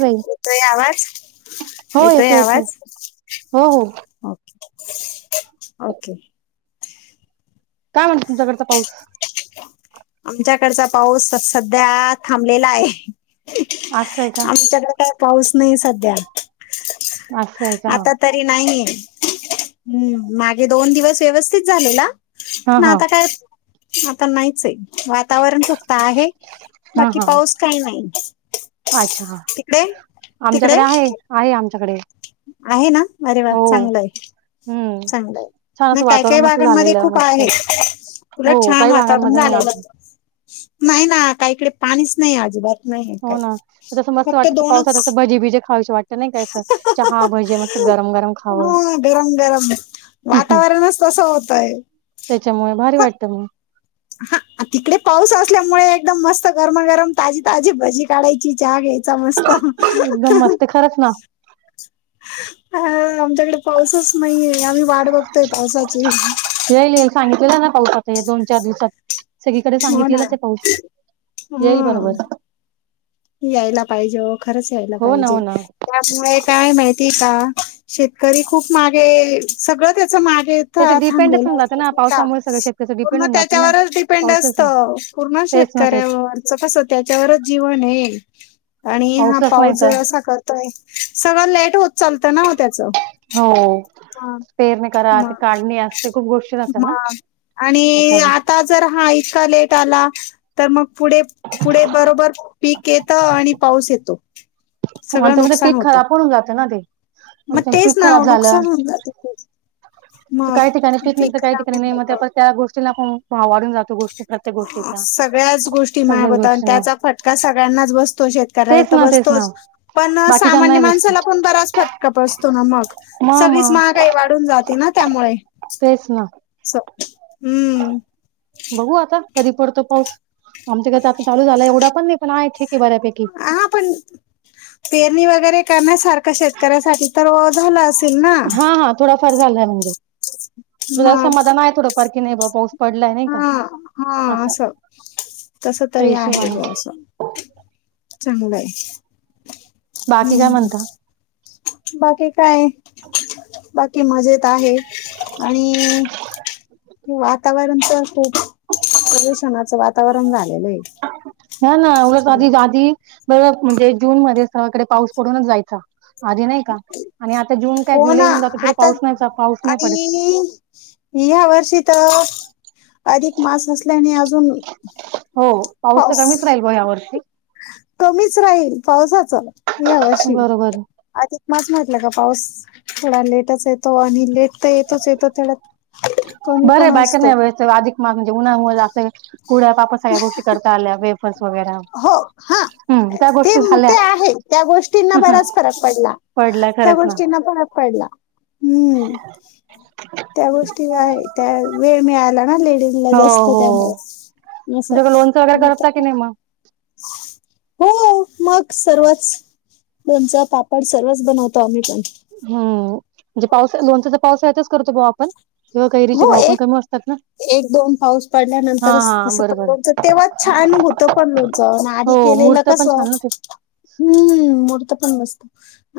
ताई येतोय आवाज? हो येतोय येतो आवाज? हो हो ओके. काय म्हणत तुमच्याकडचा पाऊस? आमच्याकडचा पाऊस सध्या थांबलेला आहे. असय का? आमच्याकडे काय पाऊस नाहीय सध्या. असं आहे का आता तरी नाही, [unintelligible] हम् मागे दोन दिवस व्यवस्थित झालेला हा पण हा आता काय, आता नाहीच आहे, वातावरण फक्त आहे हा बाकी हा पाऊस काही नाही अच्छा हा तिकडे, तिकडे, आमच्याकडे आहे [unintelligible] आहे आमच्याकडे आहे ना, अरे वा! हो चांगलंय हम्म चांगलंय, छान असं नाही काय वातावरण काय मस्त भागांमध्ये झालेलं खूप मस्त आहे तुला हो छान काही वातावरण भागांमध्ये नाही झाले, अजून नाही ना! काहीकडे पाणीच नाही आजिबात हो ना, जसं मस्त वाटत पावसात असं भजी बीजी खावीशी वाटत नाही काय असं, चहा भजे मस्त गरम गरम खावं हा [unintelligible] वातावरणच तस होत् त्याच्यामुळे भारी वाटत मं अंहं तिकडे पाऊस असल्यामुळे एकदम मस्त गरमागरम ताजी ताजी भजी काढायची, चहा घ्यायची. समजत हं एकदम मस्त खरंच ना हं [unintelligible] इकडे पाऊसच नाहीये, आम्ही वाट बघतोय पावसाची हंहं हे दोन चार दिवसात, सगळीकडे हो ना. सांगितलेलाच आहे पाऊस, येईल हम्म बरोबर यायला पाहिजे हो, खरंच यायला हो ना हो पाहिजे, ना त्यामुळे काय माहितीय का शेतकरी खूप मागे, सगळं त्या तं मागे थ त्याचं डिपेंडच थांबलेलं होऊन होतं जातं ना माहीती आहे का? पावसामुळे सगळं शेतकऱ्याचं प डिपेंड मग होऊन जाते ना त्याच्यावरच डिपेंड पाऊसच ना असतं [unintelligible] पूर्ण तेच ना तेच शेतकऱ्यावरचं कसं, त्याच्यावरच जीवन आहे आणि हा पाऊसच नाही पाऊस तर जर असा करतोय, सगळं लेट होत चालतं ना हो त्याच हो हं पेरणी करा म ते काढणी असते खूप गोष्टी राहतात ना मग आणि त्याच्यामुळे आता जर हा इतका लेट आला, तर म पुढे, पुढे बरोबर पिक नी पाऊस येतो सगळं [unintelligible] म्हणे नुकसान पीक होतं खराब पण होऊन जातं ना ते, मग तेच पीक ना खराब हो झालं नुकसान होऊन जातं खूप त मग काही ठिकाणी पिक पीक निघतं, तर काही खराब ठिकाणी होऊन नाही, मग त्या जातं परत त्या गोष्टींला परत भाव वाढून जातो गोष्टी प्रत्येक [unintelligible] गोष्टीचा सगळ्याच गोष्टी महाग सगळ्याच होतात आणि गोष्टींना त्याचा फटका सगळ्यांनाच बसतो. शेतकऱ्याला तेच तर ना बस तेच ना तोच पणं, बाकीच्यांना सामान्य नाही बेस्ट माणसाला पण बराच फटका बसतो ना मग, मग सगळीच मग महागाई वाढून जाते ना त्यामुळे, तेच ना [unintelligible] हम् बघू आता, कधी पडतो पाऊस, आमच्याकडे तर आतात चालू झालाय, एवढा पण नाही पण आहे ठिक हां पण, पेरणी वगैरे करण्यासार [unintelligible] शेतकऱ्यासाठी तर वो झालं असेल ना! हा [unintelligible] समाधान आहे थोडफार की नाही बाबा पाऊस पडलाय नाही का हां हां असं तस त्या तरी आहे हिशोबाने बुवा असं, चांगलं आहे बाकी काय हम्म म्हणतां बाकी काय, बाकी मजेत आहे, आणि वातावरण खूप खूप प्रदूषणाचं वातावरण झालेलं आहे. हों ना उगाच! सगळं आपली गादी [unintelligible] म्हणजे जून मध्ये सगळकडे पाऊस पडूनच जायचा, आधी नाही का? आणि आता जून काय हो जुलै ना होउन जातो, तरी आता पाऊस नाहीच, पाऊस नाही पडत. आणि ह्या वर्षी तर, अधिक मास असल्याने अजू जून हो तर पाऊस कमीच राहील ब यावर्षी कमीच राहील पावसाचा, ह्या वर्षी बरोबर अधिक मास माहित आपल्या कडं पाऊस, थोडा लेटच येतो आणि लेट तो येतोच येतो, त्याला कमी बरं आहे पण बायका नाही असतो वेळेस अधिक म्हणजे, उन्हामुळे जास्त कुरड्या, पापड सगळ्या गोष्टी करता आल्या [unintelligible] हो हां हम्म त्या ते, गोष्टी झाल्या ते आहे त्या गोष्टींना बराच फरक पडला. पडल्या त्या खरंच ना गोष्टींना फरक पडला हम्म. त्या गोष्टी आहे त्या वेळ मिळाला ना लेडीजला जास्त त्यामुळे तुझाकडे लोणचा वगैरे करता की नाही मग? हो हो मग सर्वच लोणचं, पापड सर्वच बनवतो आम्ही पण. हम्म म्हणजे पाऊस लोणचाच पावसाळ्यातच करतो ओ आपण किंवा कैरीचे हो भाव पण एक कमी असतात ना. एक दोन पाऊस हा पडल्यानंतरच हा तसं पण बरोबर लोणचं तेव्हाच छान होतं पण लोणचं आणि आदी केलं मुर्त पण छान न ते. हम्म मूर्त पण मस्त.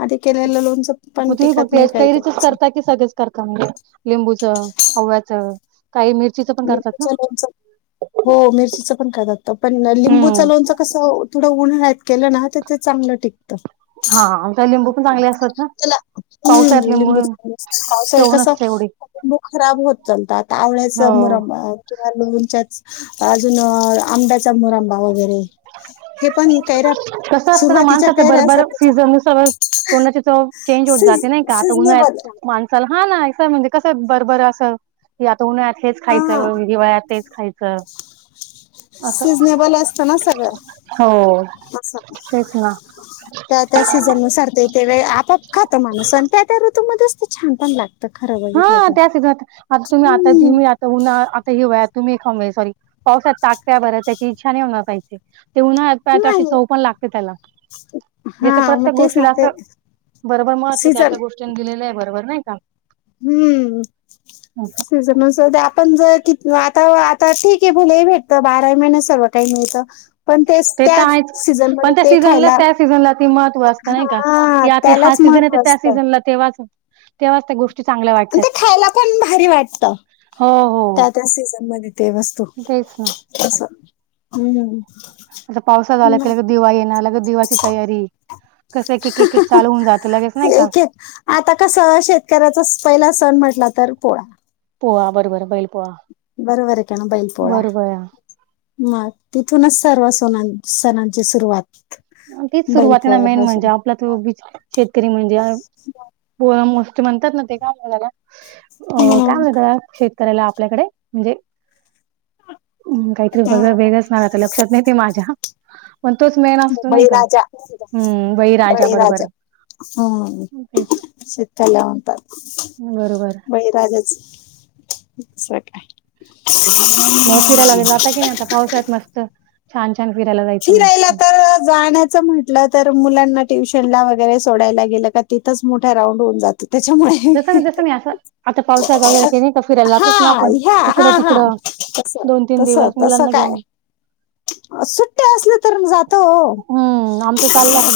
आधी केलेलं लोणचं म पण तुम्ही टिकत फक्त नाही याच काही काैरीचच काहीच करता की सगळेंच करता म्हणजे? लिंबूच, आवळ्याचा लिंबूचा लोणचं हो मिरचीचं पण करतात पण लिंबू च हम्म लोणच कसं थोडं उन्हाळ्यात केलं ना तर ते चांगलं टिकतं. हा आमच्या लिंबू पण चांगले असतात. ना. त्याला पावसाळ्यात हम्म लिंबू लिंबूचा [inaudible] पावसाळ्यात चव कसा नसते एवढी. बो खराब होत चलतात आवळ्याचा हो मुरब्बा किंवा लोणच्याच अजून आंब्याचा मुरांबा वगैरे हे पण काय रहात कसं असतं न माणसाचं बरोबर सीझन नुसार तोंडाची चव चेंज होत सीझ जाते नाही का आता सीझनेबल उन्हाळ्यात माणसाला हा नाय तर काय म्हणजे कसं बरबरं असं या तो ना ह्यायतलेच हा खायचं, हिवाळ्यात तेच खायचं असं सीझनेबल हो. अस तेच ना त्या त्या सीझन नुसार ते ते वेळ आपोआप खातो माणूस आणि त्या त्या ऋतूमध्येच ते छानपण लाग हा त्या सीजन आता आता तुम्ही आता हम्म, तुम्ही आता उन्हाळा आता हिवाळ्यात तुम्ही हे खाऊन घ्या सॉरी पावसात टाकत्या बरं त्याची इच्छा नाही होणार ताई ते ते उन्हाळ्यात पाय तशी नाही चव पण लागते त्याला जसं हा मग प्रत्येक तेच ना गोष्टीला ते असं बरोबर महत्व त्या सीझन त्या गोष्टीं दिलेलं आहे बरोबर नाही. हम्म का? सीजन नुसार ते आपण जर कि आता आता ठीक आहे भले भेटतं बारा महिन्यात सर्व काही मिळतं पण तेच ते तर त्याच आहेच सीझन पण मध्ये त्या ते सीझनला खायला त्या सीझनला ती महत्व असतं नाही का हा [unintelligible] त्यालाच सीजन येत महत्त्व त्या असतं सीझनला तेव्हाच तेव्हा त्या गोष् ते खायला पण भारी वाटतं. हो हो त्या त्या सीझन मध्ये ते वस्तू तेच ना असं हम्म. आता पावसा झाला की लगेच दिवाळी येणार लगेच दिवाळीची तयारी. कसं एक एक एक चालू होऊन जातं लगेच नाही का एक एक आता कस शेतकऱ्याचा पहिला सण म्हंटला तर पोळा. पोळा बरोबर बैल पोळा. बरोबर आहे की ना बैल पोळा मग तिथूनच सर्व सु सणांन हो सणांची सुरूवात. तीच सुरुवातीना मेन म्हणजे आपला तो बीच शेतकरी आ म्हणजे पोळा मो ते म्हणतात ना ते काय झालं अ काय मग म्हणतात हे करायला आपल्याकडे म्हणजे हम काहीतरी अं, बघा वेगंळच नाव आहे आता लक्षात नाही ते माझ्या पण तोच मेन असतो नाही का बळीराजा हम्म बरोबर बळीराजा हम्म तेच असं त्याला म्हणतात बरोबर. बळीराजाच. मग फिरायला वगैरे जाता की नाही आता पावसाळ्यात मस्त [unintelligible] छान छान फिरायला जायचं फिरायला मस्त. तर जाण्याचं म्हंटलं तर मुलांना ट्यूशनला वगैरे सोडायला गेलं का तिथंच मोठ्या राऊंड होऊन जात तेच्यामुळे जसं जसं मी असं आता पावसाळा चालू झाला की नाही का फिरायला जातोच ना हा, आपण ह्या, इकडं हा, हा तिकडं तस दोन तीन तस दिवस तस मुलांना काय घेऊन सुट्टया आसल्या तर म जातो ओ [inaudible] हम्म आमचं चाललंय आता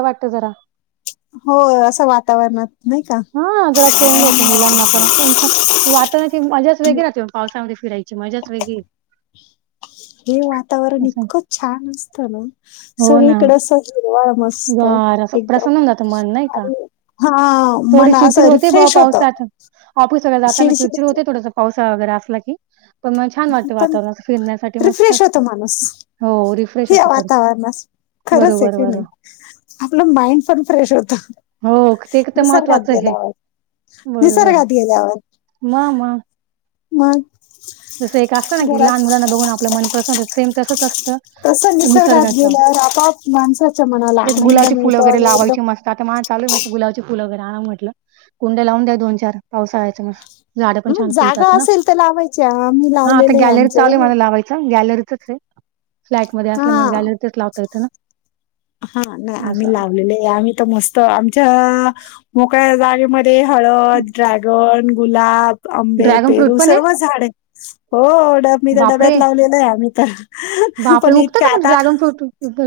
वाट जरा हो आसं वातावरणात नाही का हा जरा चेंज होतो मुलांना पण आस [unintelligible] की वातावरणाची मजाच वेगळी राहते पावसामध्ये फिरायची मजाच वेगळी हे वातावरण असं इतकं छान असत ना हो ना सगळीकड अस हे [unintelligible] मस्त गार असं एकदम प्रसन्न होऊन जातं मन नाही का आणि हा मन आसं रिफ्रेश होत ऑफिसला जाताना चिडचिड होते थोडस पावसाळा वगैरे आसला की पण म छान वाटतं पण वातावरण असं फिरण्यासाठी मस्त रिफ्रेश असत. होतो माणूस हो रिफ्रेश या होत खरच वातावरणात खरंच आहे बरोबर की बरो नाही आपलं माइंड पण फ्रेश होत हो ते तर निसर्गात महत्त्वाचं आहे. गेल्यावर बरोबर निसर्गात मग मग [unintelligible] मग जसं एक असंत ना की लहान घरात मुलांना बघून आपलं मनपसन सेम तसच अस त तसं निसर्गात निसर्गाचा गेल्यावर आपोआप माणसाच्या मनाला ज इथं आनंद गुलाबची फुल मिळतो वगैरे आणि एकदम लावायची मस्त आता मा चालू मस्त गुलाबची फुल वगैेरे आण म्हटलं कुंड्या लावून द्या दोन चार पावसाळ्याचा म झाडं पण मग छान जागा फुलतात ना असेल तर लावायची आम्ही हा आता लावलेले आहे गॅलरीत चालू आहे आमच्याकडे मला लावायचं गॅलरीतच हे फ्लॅट मध्ये हा असल्यामुळे गॅलरीतच लावता येत ना. हा नाही आम्ही असं लावलेले आम्ही तर मस्त आमच्या मोकळ्या जागेमध्ये ते हळद, ड्रॅगन, गुलाब, आंबे, ड्रॅगन फ्रूट पेरू पण आहे सर्व झाडे हो डब मी त्या डब्यात बापरे लावलेलं आहे आम्ही तर बापरे पण उगतं इतका का म्हणजे आता ड्रॅगन फ्रूट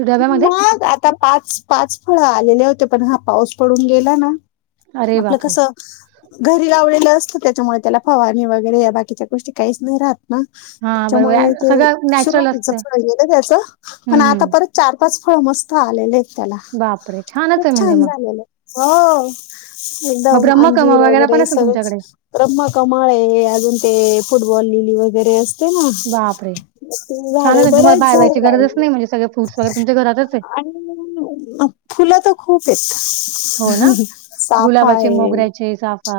डब्यामध्ये मग आता पाच पाच फळ आलेले होते पण हा पाऊस पडून गेला ना अरे आपलं बापरे कस घरी लावलेलं त्याच्यामुळे त्याला फवारनी वगैरे या बाकीच्या गोष्ट काहीच नाही राहत म हा तेच्यामुळे बरोबर ते सगळं नॅचरल असतं सुरवातीचच पाहिजे ना त्याच पण हम्म आता हम्म परत चार पाच [unintelligible] मस्त आलेले आहेत त्याला बापरे छानच खूप आहे म्हणजे छान मग झालेले हो मग एकदम ब्रह्मकम अंजीर पण वगैरे असेल सगळेच तुमच्याकडे र्रम कमळ हे आजून ते फुल वलेली वगैेरे असते ना बापरे तेजी झाडे छानच आहे तुम्हाला बरेच बाहेर झाडे जायची गरजच लावलेली नाही म्हणजे सगळे फ्रुट्स वगैरे आहेत. तुमच्या घरातच आहे आणि फुलं तर खूप हेत हो ना गुलाबाचे, मोगऱ्याचे, साफा,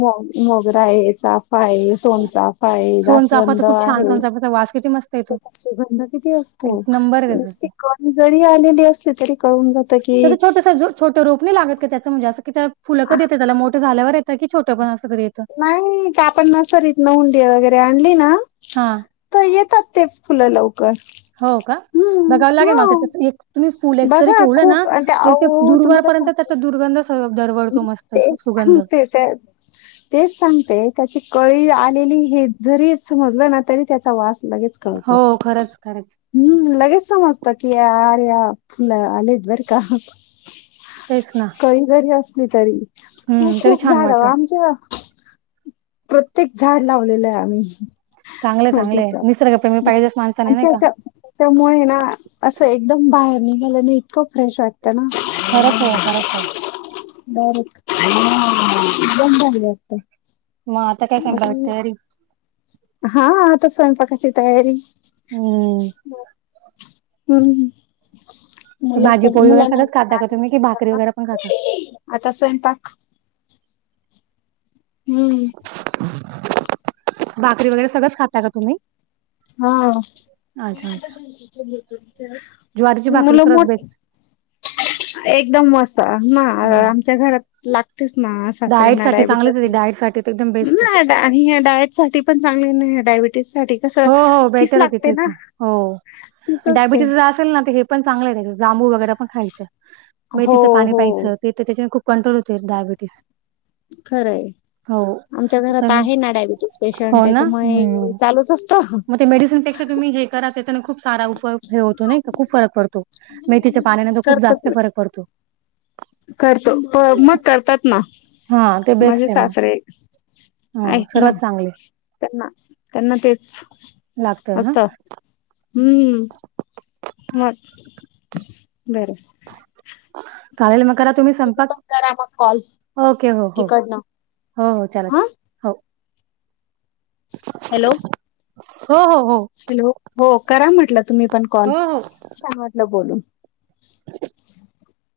मो मोगरा आहे, चाफा आहे, सोनचाफा आहे, सोनचाफा तर जास्वंद खूप छान आहे. सोनचाफाचा वास किती मस्त येतो तेचा सुगंध किती असतो एक नंबर आहे त्याचा नुसती कळी जरी आलेली असली तरी कळून जात तेज की छोटस छोट रोप नाही लागत का त्यांच म्हणजे आसं की त्या फुलं कधी येते त्याला मोठ झाल्यावर ये त की छोट पण आस नाही का आपण सरीतन हुंडी वगैरे आणली ना हां. त येतात ते फुलं लव कर हो का? हम् बघावं लागेल हा मला त्याचं एक तुम्ही फुल एक जरी बघा ठेवलं ना, खूप तरी ते आओ तुम्हाला दूरवरपर्यंत सांगते त्याचा दुर्गंध स दरवळतो मस्त सु तेच सुगंध. सांगते ते तेच सांगते त्याची कळी आलेली हे जरी समजलं ना तरी त्याचा वास् लगेच कळतो हो, खरंच, खरंच. हम्म लगेच समजत कीर या ु आलेत बरं का तेच ना. कही जरी असली तरी हो हं, तरी खूप छान झाड वाटतं. आमच्या प्रत्येक झाड लावलेलं आहे आम्ही चांगलंय माहिती चांगलेय का निसर्ग हो आणि त्याच्या त्याच्यामुळे ना असं एकदम बाहेर नाही मला इतको फ्रेश आत ना खरंच आहे, खरंच आहे. बर बंद झालं आत्ता मग आता काय सांगलं तयारी हा आता स्वयंपाकाची तयारी हम्म हम्म्म मुलं भाजी पण पोळी वगैरे मुलाना सगळंच खाता का तुम्ही की भाकरी वगैरे पण खाता? आता स्वयंपाक हम्म भाकरी वगैरे सगळंच खाता का तुम्ही हा ी अच्छा, अच्छा. आ ज्वारीची भाकरी सर्वात मुलंमोट बेस्ट. एकदम मसा ना हं. आमच्या घरात लागतेच ना अस डाएट सासऱ्यांना साठी डायबिट चांगलीच आहे डाएट साठी तर एकदम बेस्ट आहे. डायट साठी पण चांगले नाही ायबिटीससाठी हो हो बेटर आहे तिथे हो तीच असते डायबिटीस ज असेल ना हे पण चांगलं आहे जांबू वगैरे पण खायच्या मग हो तिथं पाणी हो पायचं तिथ त्याच्या खूप कंट्रोल होते डायबिटीस खरंय हो. आमच्या घरात तर आहे ना डायबिटीस पेशंट हो ना? त्याच्यामुळे हं. चालू तस्त मग ते मेडिसिनपेक्षा तुम्ही हे करा त्या खूप सारा उपयग हे होतो नाही का खूप फरकपडतो मेतीच्या पाण खूप करतात जास्त फरक पडतो करतो प मग करतात ना हां, ते माझे बेस्ट आहे मग. सासरे हां, आहेत ना सर्वात चांगले त्यांना त्यांना तेच लागत ना असत हम्म मग बरं कालेल मग करा तुम्ही पण संपक करा मग कॉल ओके हो हो तिकडनं हो हो चालेल हा हो हॅलो हो हो हॅलो हो करा म्हटलं तुम्ही पण कॉल हो, हो. सां म्हटलं बोलून